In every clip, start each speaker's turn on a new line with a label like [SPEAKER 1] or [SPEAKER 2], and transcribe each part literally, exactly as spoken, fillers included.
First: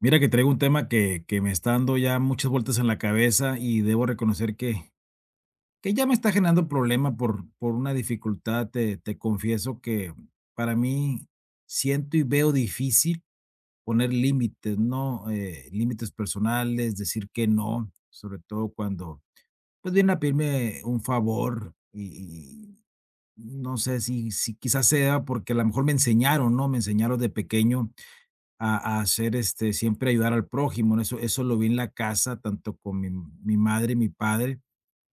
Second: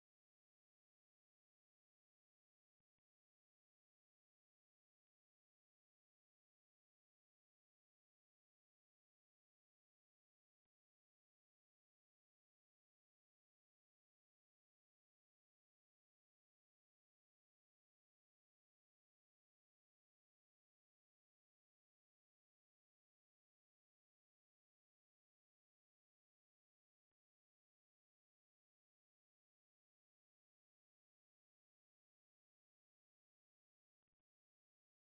[SPEAKER 1] Mira que traigo un tema que, que me está dando ya muchas vueltas en la cabeza y debo reconocer que, que ya me está generando problema por, por una dificultad. Te, te confieso que para mí siento y veo difícil poner límites, ¿no? Eh, límites personales, decir que no, sobre todo cuando pues vienen a pedirme un favor y, y no sé si, si quizás sea porque a lo mejor me enseñaron, ¿no? Me enseñaron de pequeño a a hacer, este, siempre ayudar al prójimo, ¿no? Eso eso lo vi en la casa, tanto con mi mi madre y mi padre,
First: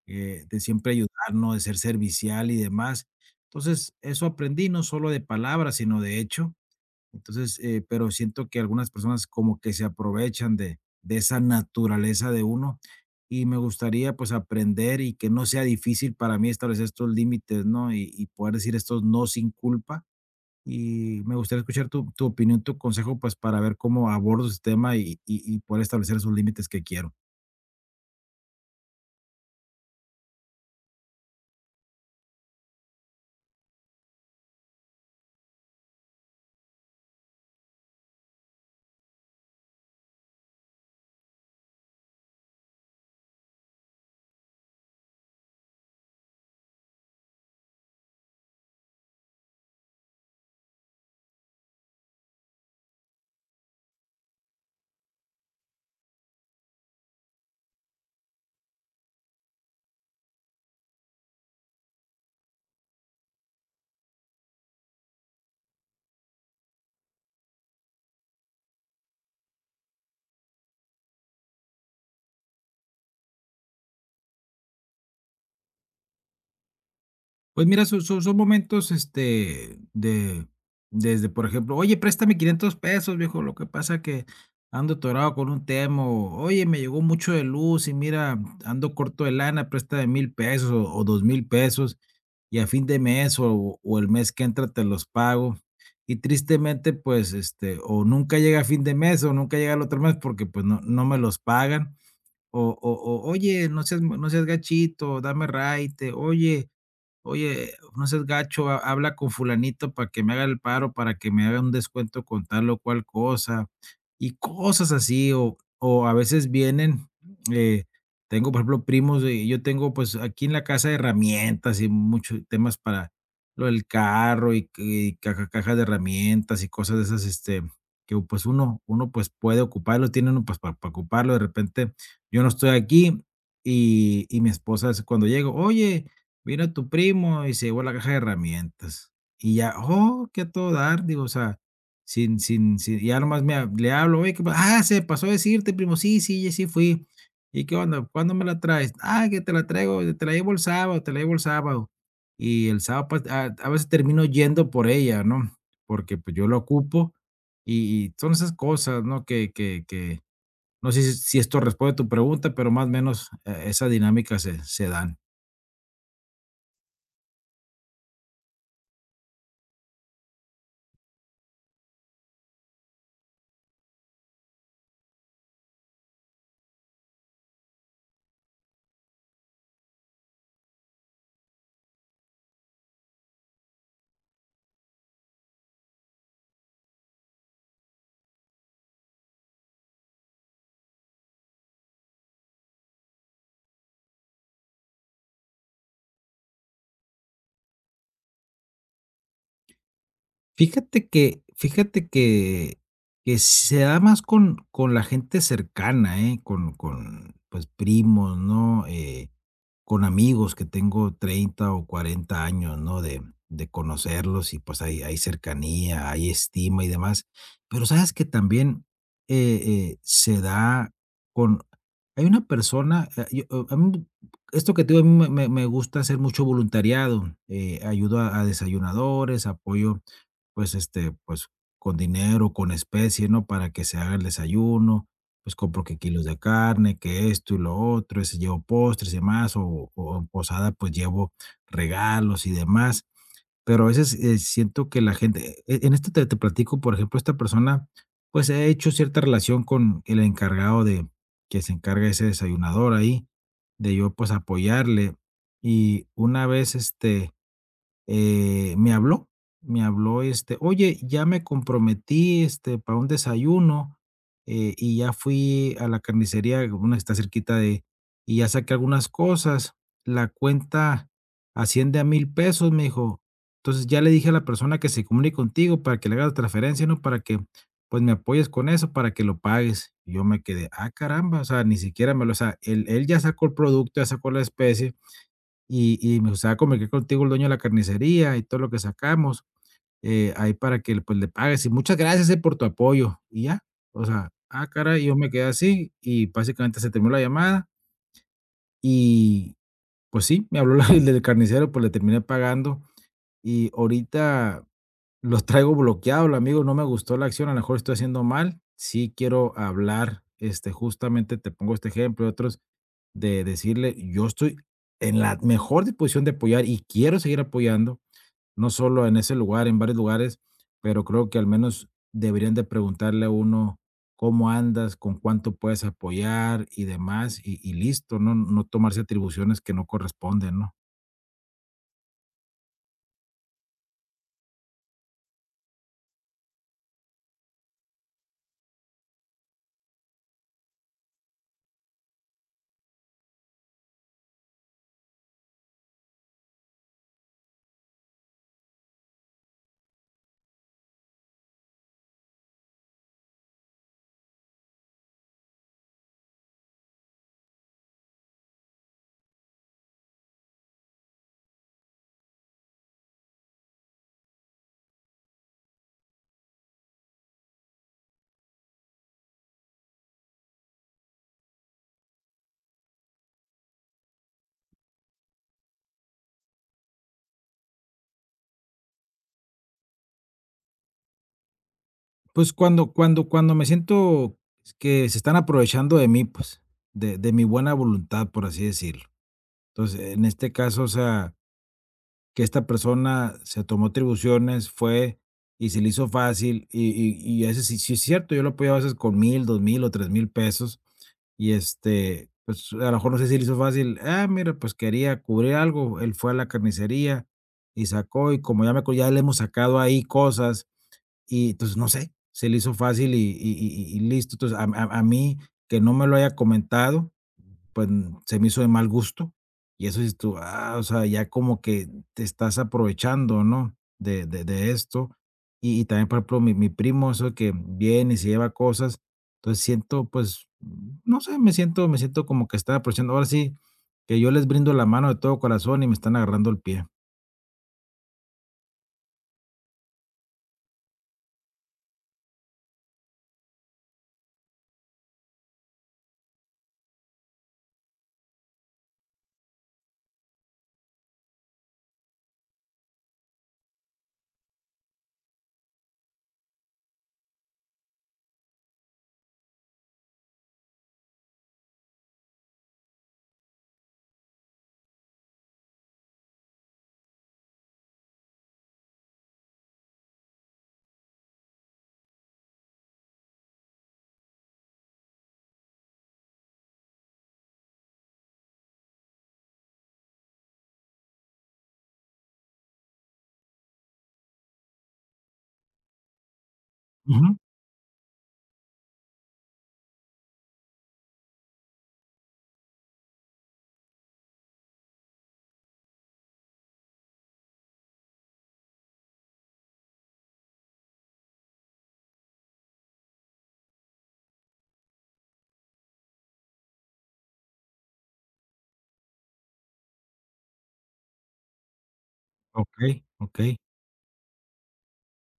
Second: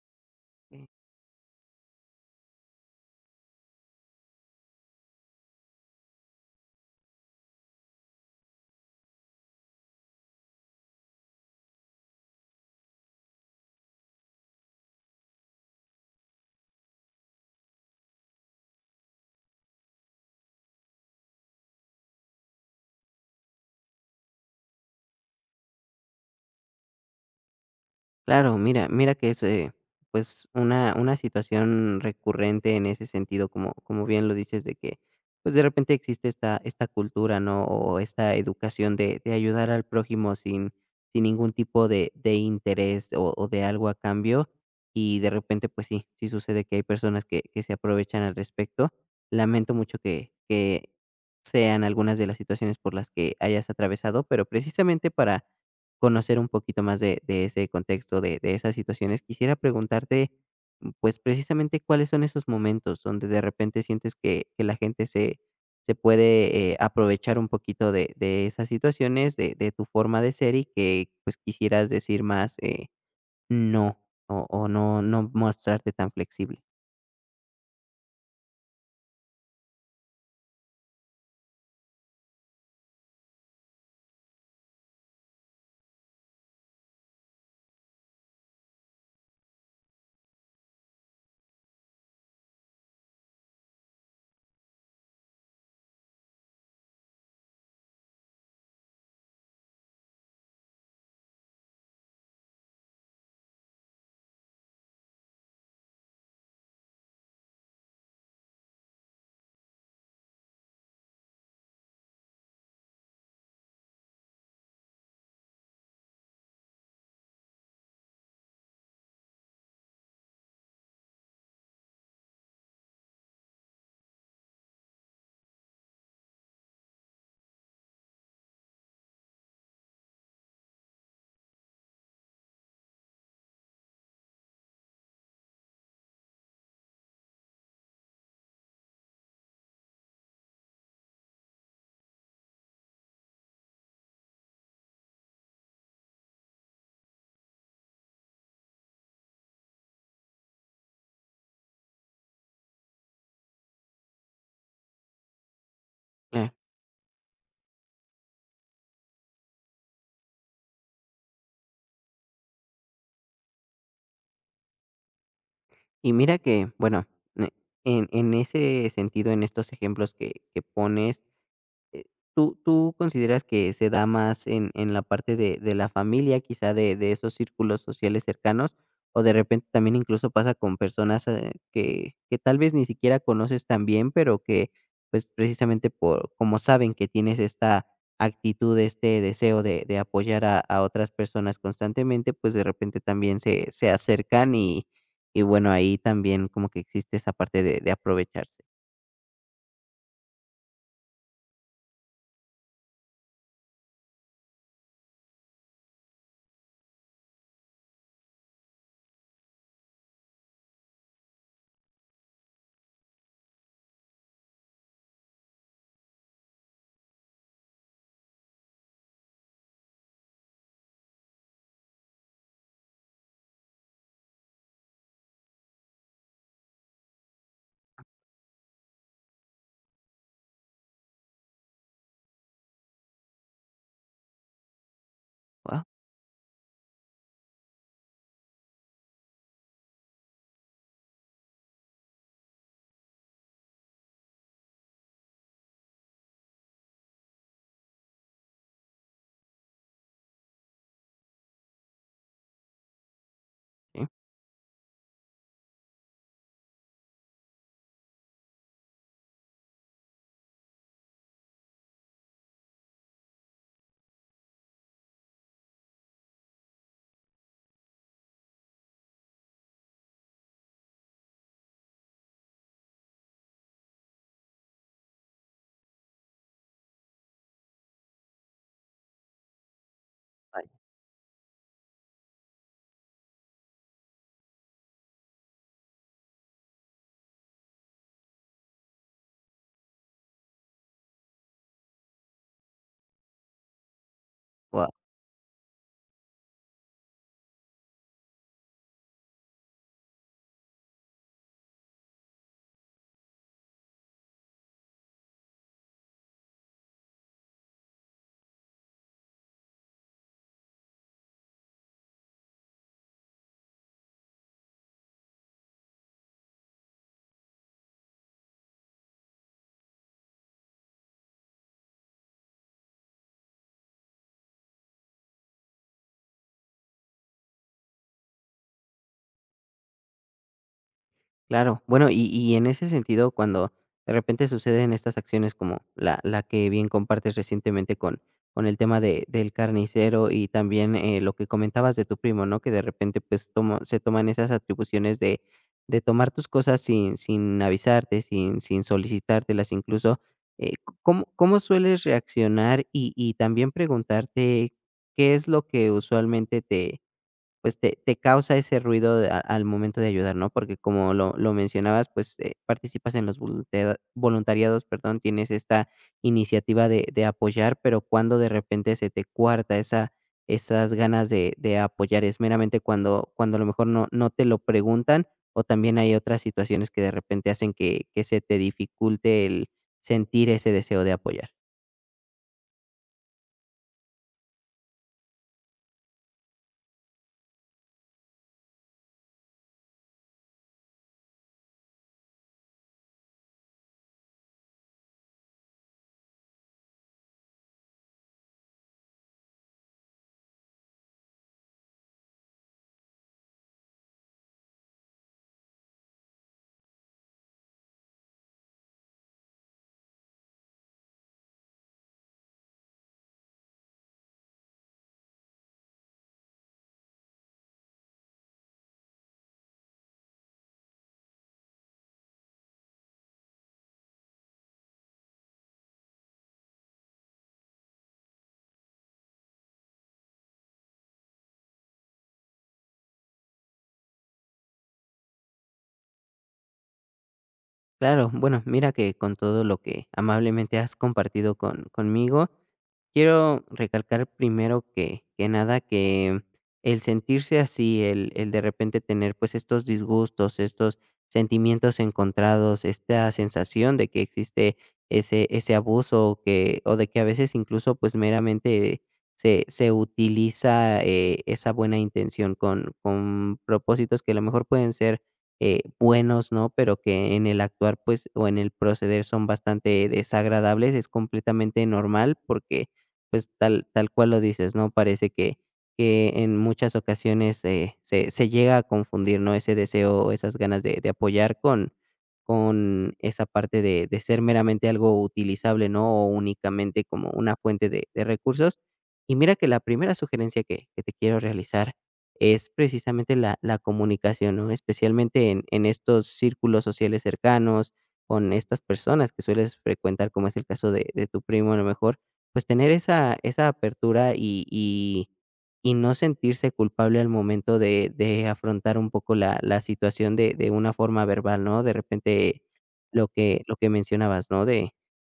[SPEAKER 1] eh, de siempre ayudarnos, de ser servicial y demás. Entonces, eso aprendí, no solo de palabras, sino de hecho. Entonces, eh, pero siento que algunas personas como que se aprovechan de de esa naturaleza de uno, y me gustaría, pues, aprender y que no sea difícil para mí establecer estos límites, ¿no? Y y poder decir estos no sin culpa, y me gustaría escuchar tu tu opinión, tu consejo, pues, para ver cómo abordo ese tema y y y poder establecer esos límites que quiero.
[SPEAKER 2] Claro, mira mira que es, eh, pues, una una situación recurrente en ese sentido, como como bien lo dices, de que, pues, de repente existe esta esta cultura, ¿no?, o esta educación de de ayudar al prójimo sin sin ningún tipo de de interés o o de algo a cambio, y de repente, pues sí, sí sucede que hay personas que que se aprovechan al respecto. Lamento mucho que que sean algunas de las situaciones por las que hayas atravesado, pero precisamente para conocer un poquito más de de ese contexto, de de esas situaciones. Quisiera preguntarte, mm, pues, precisamente, ¿cuáles son esos momentos donde de repente sientes que que la gente se se puede, eh, aprovechar un poquito de de esas situaciones, de de tu forma de ser y que, pues, quisieras decir más, eh, no, o o no no mostrarte tan flexible?
[SPEAKER 1] Pues mira, son son son momentos, este, de desde, por ejemplo: "Oye, préstame quinientos pesos, viejo, lo que pasa que ando atorado con un tema", o: "Oye, me llegó mucho de luz y mira, ando corto de lana, préstame mil pesos o o dos mil pesos, y a fin de mes o o el mes que entra te los pago". Y tristemente, pues, este, o nunca llega a fin de mes o nunca llega el otro mes porque, pues, no no me los pagan, o o o: "Oye, no seas no seas gachito, dame raite, oye, oye, no seas gacho, ha- habla con fulanito para que me haga el paro, para que me haga un descuento con tal o cual cosa, y cosas así, o, o a veces vienen, eh, tengo, por ejemplo, primos, eh, yo tengo pues aquí en la casa herramientas y muchos temas para lo del carro y, que- y caja- cajas de herramientas y cosas de esas, este, que pues uno, uno pues puede ocuparlo, tiene uno pues para, ocuparlo, de repente yo no estoy aquí y, y mi esposa es cuando llego, oye, vino tu primo y se llevó la caja de herramientas. Y ya, oh, que a todo dar, digo, o sea, sin sin sin ya nomás me ha le hablo: "Oye, ¿qué pa ah, se me pasó a decirte, primo, sí, sí, ya sí fui. ¿Y qué onda? ¿Cuándo me la traes? Ah, que te la traigo, te la llevo el sábado, te la llevo el sábado". Y el sábado, pues, a a veces termino yendo por ella, ¿no? Porque, pues, yo
[SPEAKER 2] Eh,
[SPEAKER 1] lo ocupo y y son esas cosas, ¿no? Que que que no sé si si esto responde a tu pregunta, pero más o menos, eh, esa dinámica se se dan.
[SPEAKER 2] y mira que, bueno, eh, en en ese sentido, en estos ejemplos que que pones. Eh, ¿tú tú consideras que se da más en en la parte de de la familia, quizá de de esos círculos sociales cercanos, o de repente también incluso pasa con personas, eh, que que tal vez ni siquiera conoces tan bien, pero que, pues, precisamente por como saben que tienes esta actitud, este deseo de de apoyar a a otras personas constantemente, pues, de repente también se se acercan y y bueno, ahí también como que existe esa parte de de aprovecharse.
[SPEAKER 1] Fíjate que fíjate que que se da más con con la gente cercana, ¿eh? Con con, pues, primos, ¿no? Eh, con amigos que tengo treinta o cuarenta años, ¿no? De de conocerlos y, pues, hay hay cercanía, hay estima y demás. Pero, ¿sabes que también, eh eh, se da con hay una persona, ah, yo eh, a mí esto que te digo, a mí me me me gusta hacer mucho voluntariado, eh, ayudo a a desayunadores, apoyo pues, este, pues, con dinero, con especie, ¿no? Para que se haga el desayuno, pues, compro
[SPEAKER 2] Guau,
[SPEAKER 1] que kilos de carne, que esto y lo otro, ese llevo postres y demás, o o en posada, pues, llevo regalos y demás. Pero a veces, eh, siento que la gente e en esto te te platico, por ejemplo, esta persona, pues, he hecho cierta relación con el encargado de que se encarga ese desayunador ahí, de
[SPEAKER 2] sí,
[SPEAKER 1] yo, pues, apoyarle. Y una vez, este, eh, me habló, me habló, este, oye, ya me comprometí, este, para un desayuno, eh, y ya fui a la carnicería, una que está cerquita de, y ya saqué algunas cosas, la cuenta asciende a mil pesos, me dijo. Entonces ya le dije a la persona que se comunique contigo para que le haga la transferencia, ¿no? Para que, pues, me apoyes con eso, para que lo pagues. Y yo me
[SPEAKER 2] vaya,
[SPEAKER 1] quedé, ah, caramba, o sea, ni siquiera me lo, o sea, él, él ya sacó el producto, ya sacó la especie, y y me gustaría convertir contigo el dueño de la carnicería y todo lo que sacamos, eh, ahí para que, pues, le pagues, y muchas gracias, eh, por tu apoyo", y ya. O sea, ah,
[SPEAKER 2] guau.
[SPEAKER 1] caray, yo me quedé así y básicamente se terminó la llamada y, pues sí, me habló la el del carnicero, pues, le terminé pagando y ahorita los traigo bloqueados, amigo, no me gustó la acción, a lo mejor estoy haciendo mal. Sí quiero hablar, este, justamente te pongo este ejemplo y otros, de decirle, yo estoy en la mejor disposición de apoyar y quiero seguir apoyando, no solo en ese lugar, en varios lugares, pero creo que al menos deberían de preguntarle a uno cómo andas, con cuánto puedes apoyar y demás, y, y listo, ¿no? No tomarse atribuciones que no corresponden, ¿no?
[SPEAKER 2] Claro. Bueno, y y en ese sentido, cuando de repente suceden estas acciones como la la que bien compartes recientemente con con el tema de del carnicero y también, eh, lo que comentabas de tu primo, ¿no? Que de repente, pues, toma se toman esas atribuciones de de tomar tus cosas sin sin avisarte, sin sin solicitártelas incluso, eh, c- ¿cómo cómo sueles reaccionar? Y y también preguntarte, ¿qué es lo que usualmente te pues, te te causa ese ruido de a al momento de ayudar, ¿no? Porque como lo lo mencionabas, pues, eh, participas en los voluntea voluntariados, perdón, tienes esta iniciativa de de apoyar, pero cuando de repente se te cuarta esa esas ganas de de apoyar, ¿es meramente cuando cuando a lo mejor no no te lo preguntan, o también hay otras situaciones que de repente hacen que que se te dificulte el sentir ese deseo de apoyar?
[SPEAKER 1] Pues, cuando cuando cuando me siento que se están aprovechando de mí, pues, de de mi buena voluntad, por así decirlo. Entonces, en este caso, o sea, que esta persona se tomó atribuciones, fue y se le hizo fácil, y y y a veces sí sí es cierto, yo lo apoyaba a veces con mil dos mil o tres mil pesos, y, este, pues, a lo mejor no sé si le hizo fácil, ah, mira, pues, quería cubrir algo, él fue a la carnicería y sacó, y como ya me co ya le hemos sacado ahí cosas y entonces, no sé, se le hizo fácil y y y y listo. Entonces, a a a mí, que no me lo haya comentado, pues, mm, se me hizo de mal gusto. Y eso dices tú, ah, o sea, ya como que te estás aprovechando, ¿no?, de de de esto. Y y también, por ejemplo, mi mi primo, eso que viene y se lleva cosas. Entonces, siento, pues, mm, no sé, me siento me siento como que están aprovechando. Ahora sí que yo les brindo la mano de todo corazón y me están agarrando el pie.
[SPEAKER 2] Claro, bueno, mira que con todo lo que amablemente has compartido con, conmigo, quiero recalcar primero que, que nada que el sentirse así, el, el de repente tener pues estos disgustos, estos sentimientos encontrados, esta sensación de que existe ese, ese abuso o que, o de que a veces incluso pues meramente se, se utiliza eh, esa buena intención con, con propósitos que a lo mejor pueden ser eh, buenos, ¿no? Pero que en el actuar, pues, o en el proceder son bastante desagradables, es completamente normal porque, pues, tal, tal cual lo dices, ¿no? Parece que, que en muchas ocasiones eh, se, se llega a confundir, ¿no? Ese deseo, o esas ganas de, de apoyar con, con esa parte de, de ser meramente algo utilizable, ¿no? O únicamente como
[SPEAKER 1] Ujú.
[SPEAKER 2] una fuente de, de recursos. Y mira que la primera sugerencia que, que te quiero realizar es precisamente la la comunicación, ¿no? Especialmente en en estos círculos sociales cercanos, con estas personas que sueles frecuentar, como es el caso de de tu primo, a lo mejor, pues, tener esa esa apertura y y y no sentirse culpable al momento de de afrontar un poco la la situación de de una forma verbal, ¿no? De repente,
[SPEAKER 1] Okey,
[SPEAKER 2] lo
[SPEAKER 1] okey.
[SPEAKER 2] que lo que mencionabas, ¿no? De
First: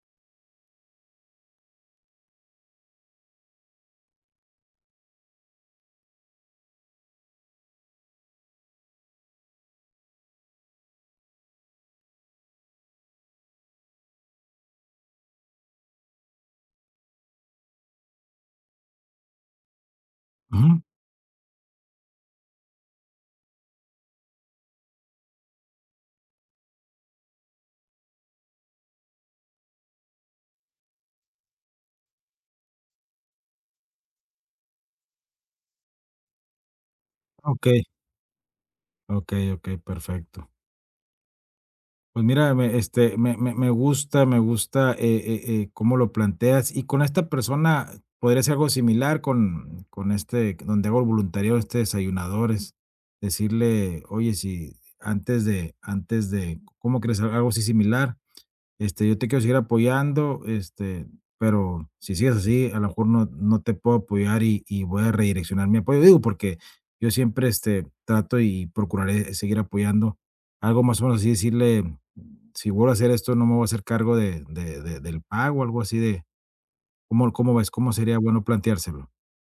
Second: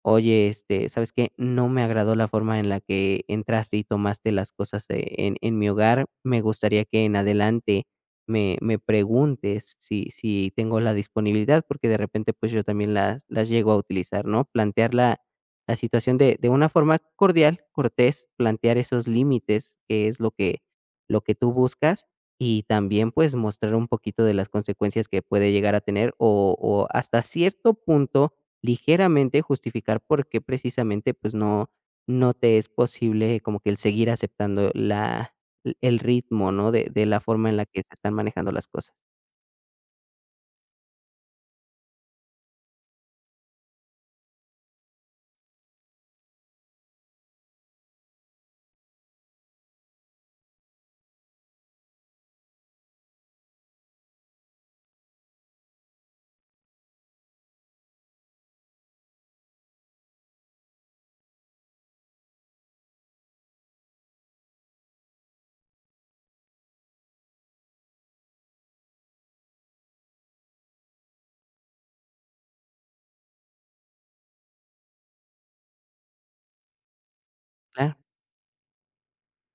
[SPEAKER 2] oye, este, ¿sabes qué? No me agradó la forma en la que entraste y tomaste las cosas eh, en, en mi hogar. Me gustaría que en adelante me, me preguntes si, si tengo la disponibilidad, porque de repente pues yo también las, las llego a utilizar, ¿no? Plantear la, la situación de, de una forma cordial, cortés, plantear esos límites, que es lo que,
[SPEAKER 1] Ujú.
[SPEAKER 2] lo que tú buscas, y también pues mostrar un poquito de las consecuencias que puede llegar a tener o, o hasta cierto punto ligeramente justificar por qué precisamente, pues, no no te es posible como que el seguir aceptando la el ritmo, ¿no?, de de la forma en la que
[SPEAKER 1] Okey.
[SPEAKER 2] se están manejando las cosas.
[SPEAKER 1] Ok, ok, perfecto. Pues mira, me, este, me me me gusta me gusta, eh eh eh, cómo lo planteas. Y con esta persona, ¿podría ser algo similar con con este, donde hago el voluntariado, este desayunadores? Decirle: "Oye, si antes de antes de", ¿cómo crees? Algo así similar. Este, yo te quiero seguir apoyando, este, pero si sigues así, a lo mejor no, no te puedo apoyar y, y voy a redireccionar mi apoyo. Digo, porque yo siempre este, trato y procuraré seguir apoyando. Algo más o menos así decirle, si vuelvo a hacer esto, no me voy a hacer cargo de, de- de- del pago, algo así de, ¿cómo, cómo ves? ¿Cómo
[SPEAKER 2] Claro.
[SPEAKER 1] sería bueno planteárselo?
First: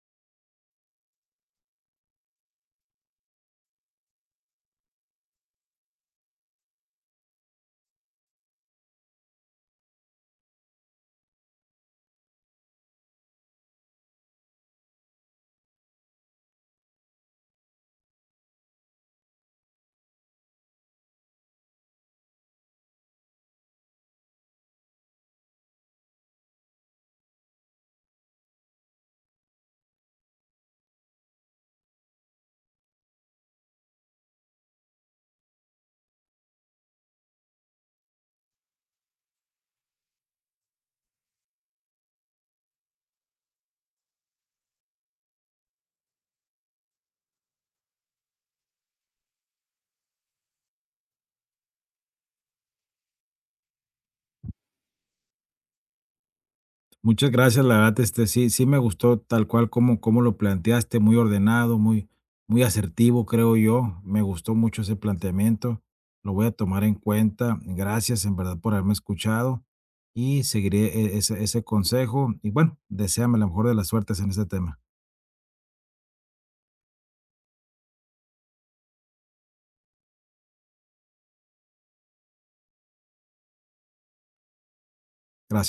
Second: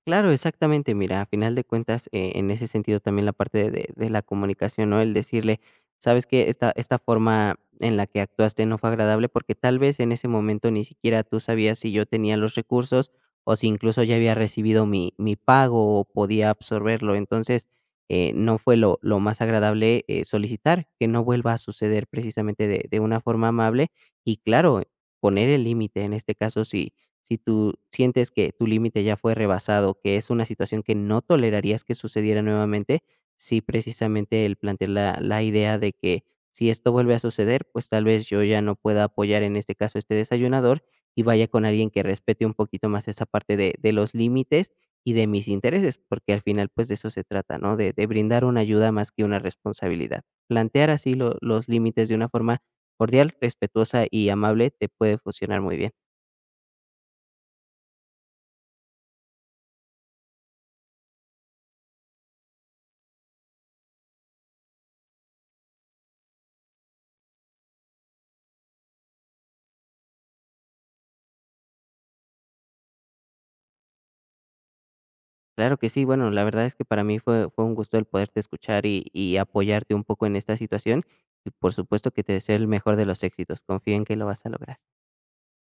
[SPEAKER 2] Claro, exactamente. Mira, a final de cuentas, eh, en ese sentido también la parte de, de la comunicación, ¿no? El decirle, sabes que esta, esta forma en la que actuaste no fue agradable porque tal vez en ese momento ni siquiera tú sabías si yo tenía los recursos o si incluso ya había recibido mi, mi pago o podía absorberlo. Entonces, eh, no fue lo, lo más agradable eh, solicitar que no vuelva a suceder precisamente de, de una forma amable y claro, poner el límite en este caso si, si tú sientes que tu límite ya fue rebasado, que es una situación que no tolerarías que sucediera nuevamente, sí, precisamente el plantear la, la idea de que si esto vuelve a suceder, pues tal vez yo ya no pueda apoyar en este caso este desayunador y vaya con alguien que respete un poquito más esa parte de, de los límites y de mis intereses, porque al final pues de eso se trata, ¿no? De, de brindar una ayuda más que una responsabilidad. Plantear así lo- los límites de una forma cordial, respetuosa y amable te puede funcionar muy bien.
[SPEAKER 1] Muchas gracias, la verdad, este, sí, sí me gustó tal cual como, como lo planteaste, muy ordenado, muy, muy asertivo, creo yo. Me gustó mucho ese planteamiento. Lo voy a tomar en cuenta. Gracias, en verdad, por haberme escuchado y seguiré e- ese, ese consejo. Y bueno, deséame la mejor de las suertes en este tema.
[SPEAKER 2] Claro que sí, bueno, la verdad es que para mí fue, fue un gusto el poderte escuchar y, y apoyarte un poco en esta situación y por supuesto que te deseo el mejor de los éxitos, confío en que lo vas a lograr.
[SPEAKER 1] Gracias.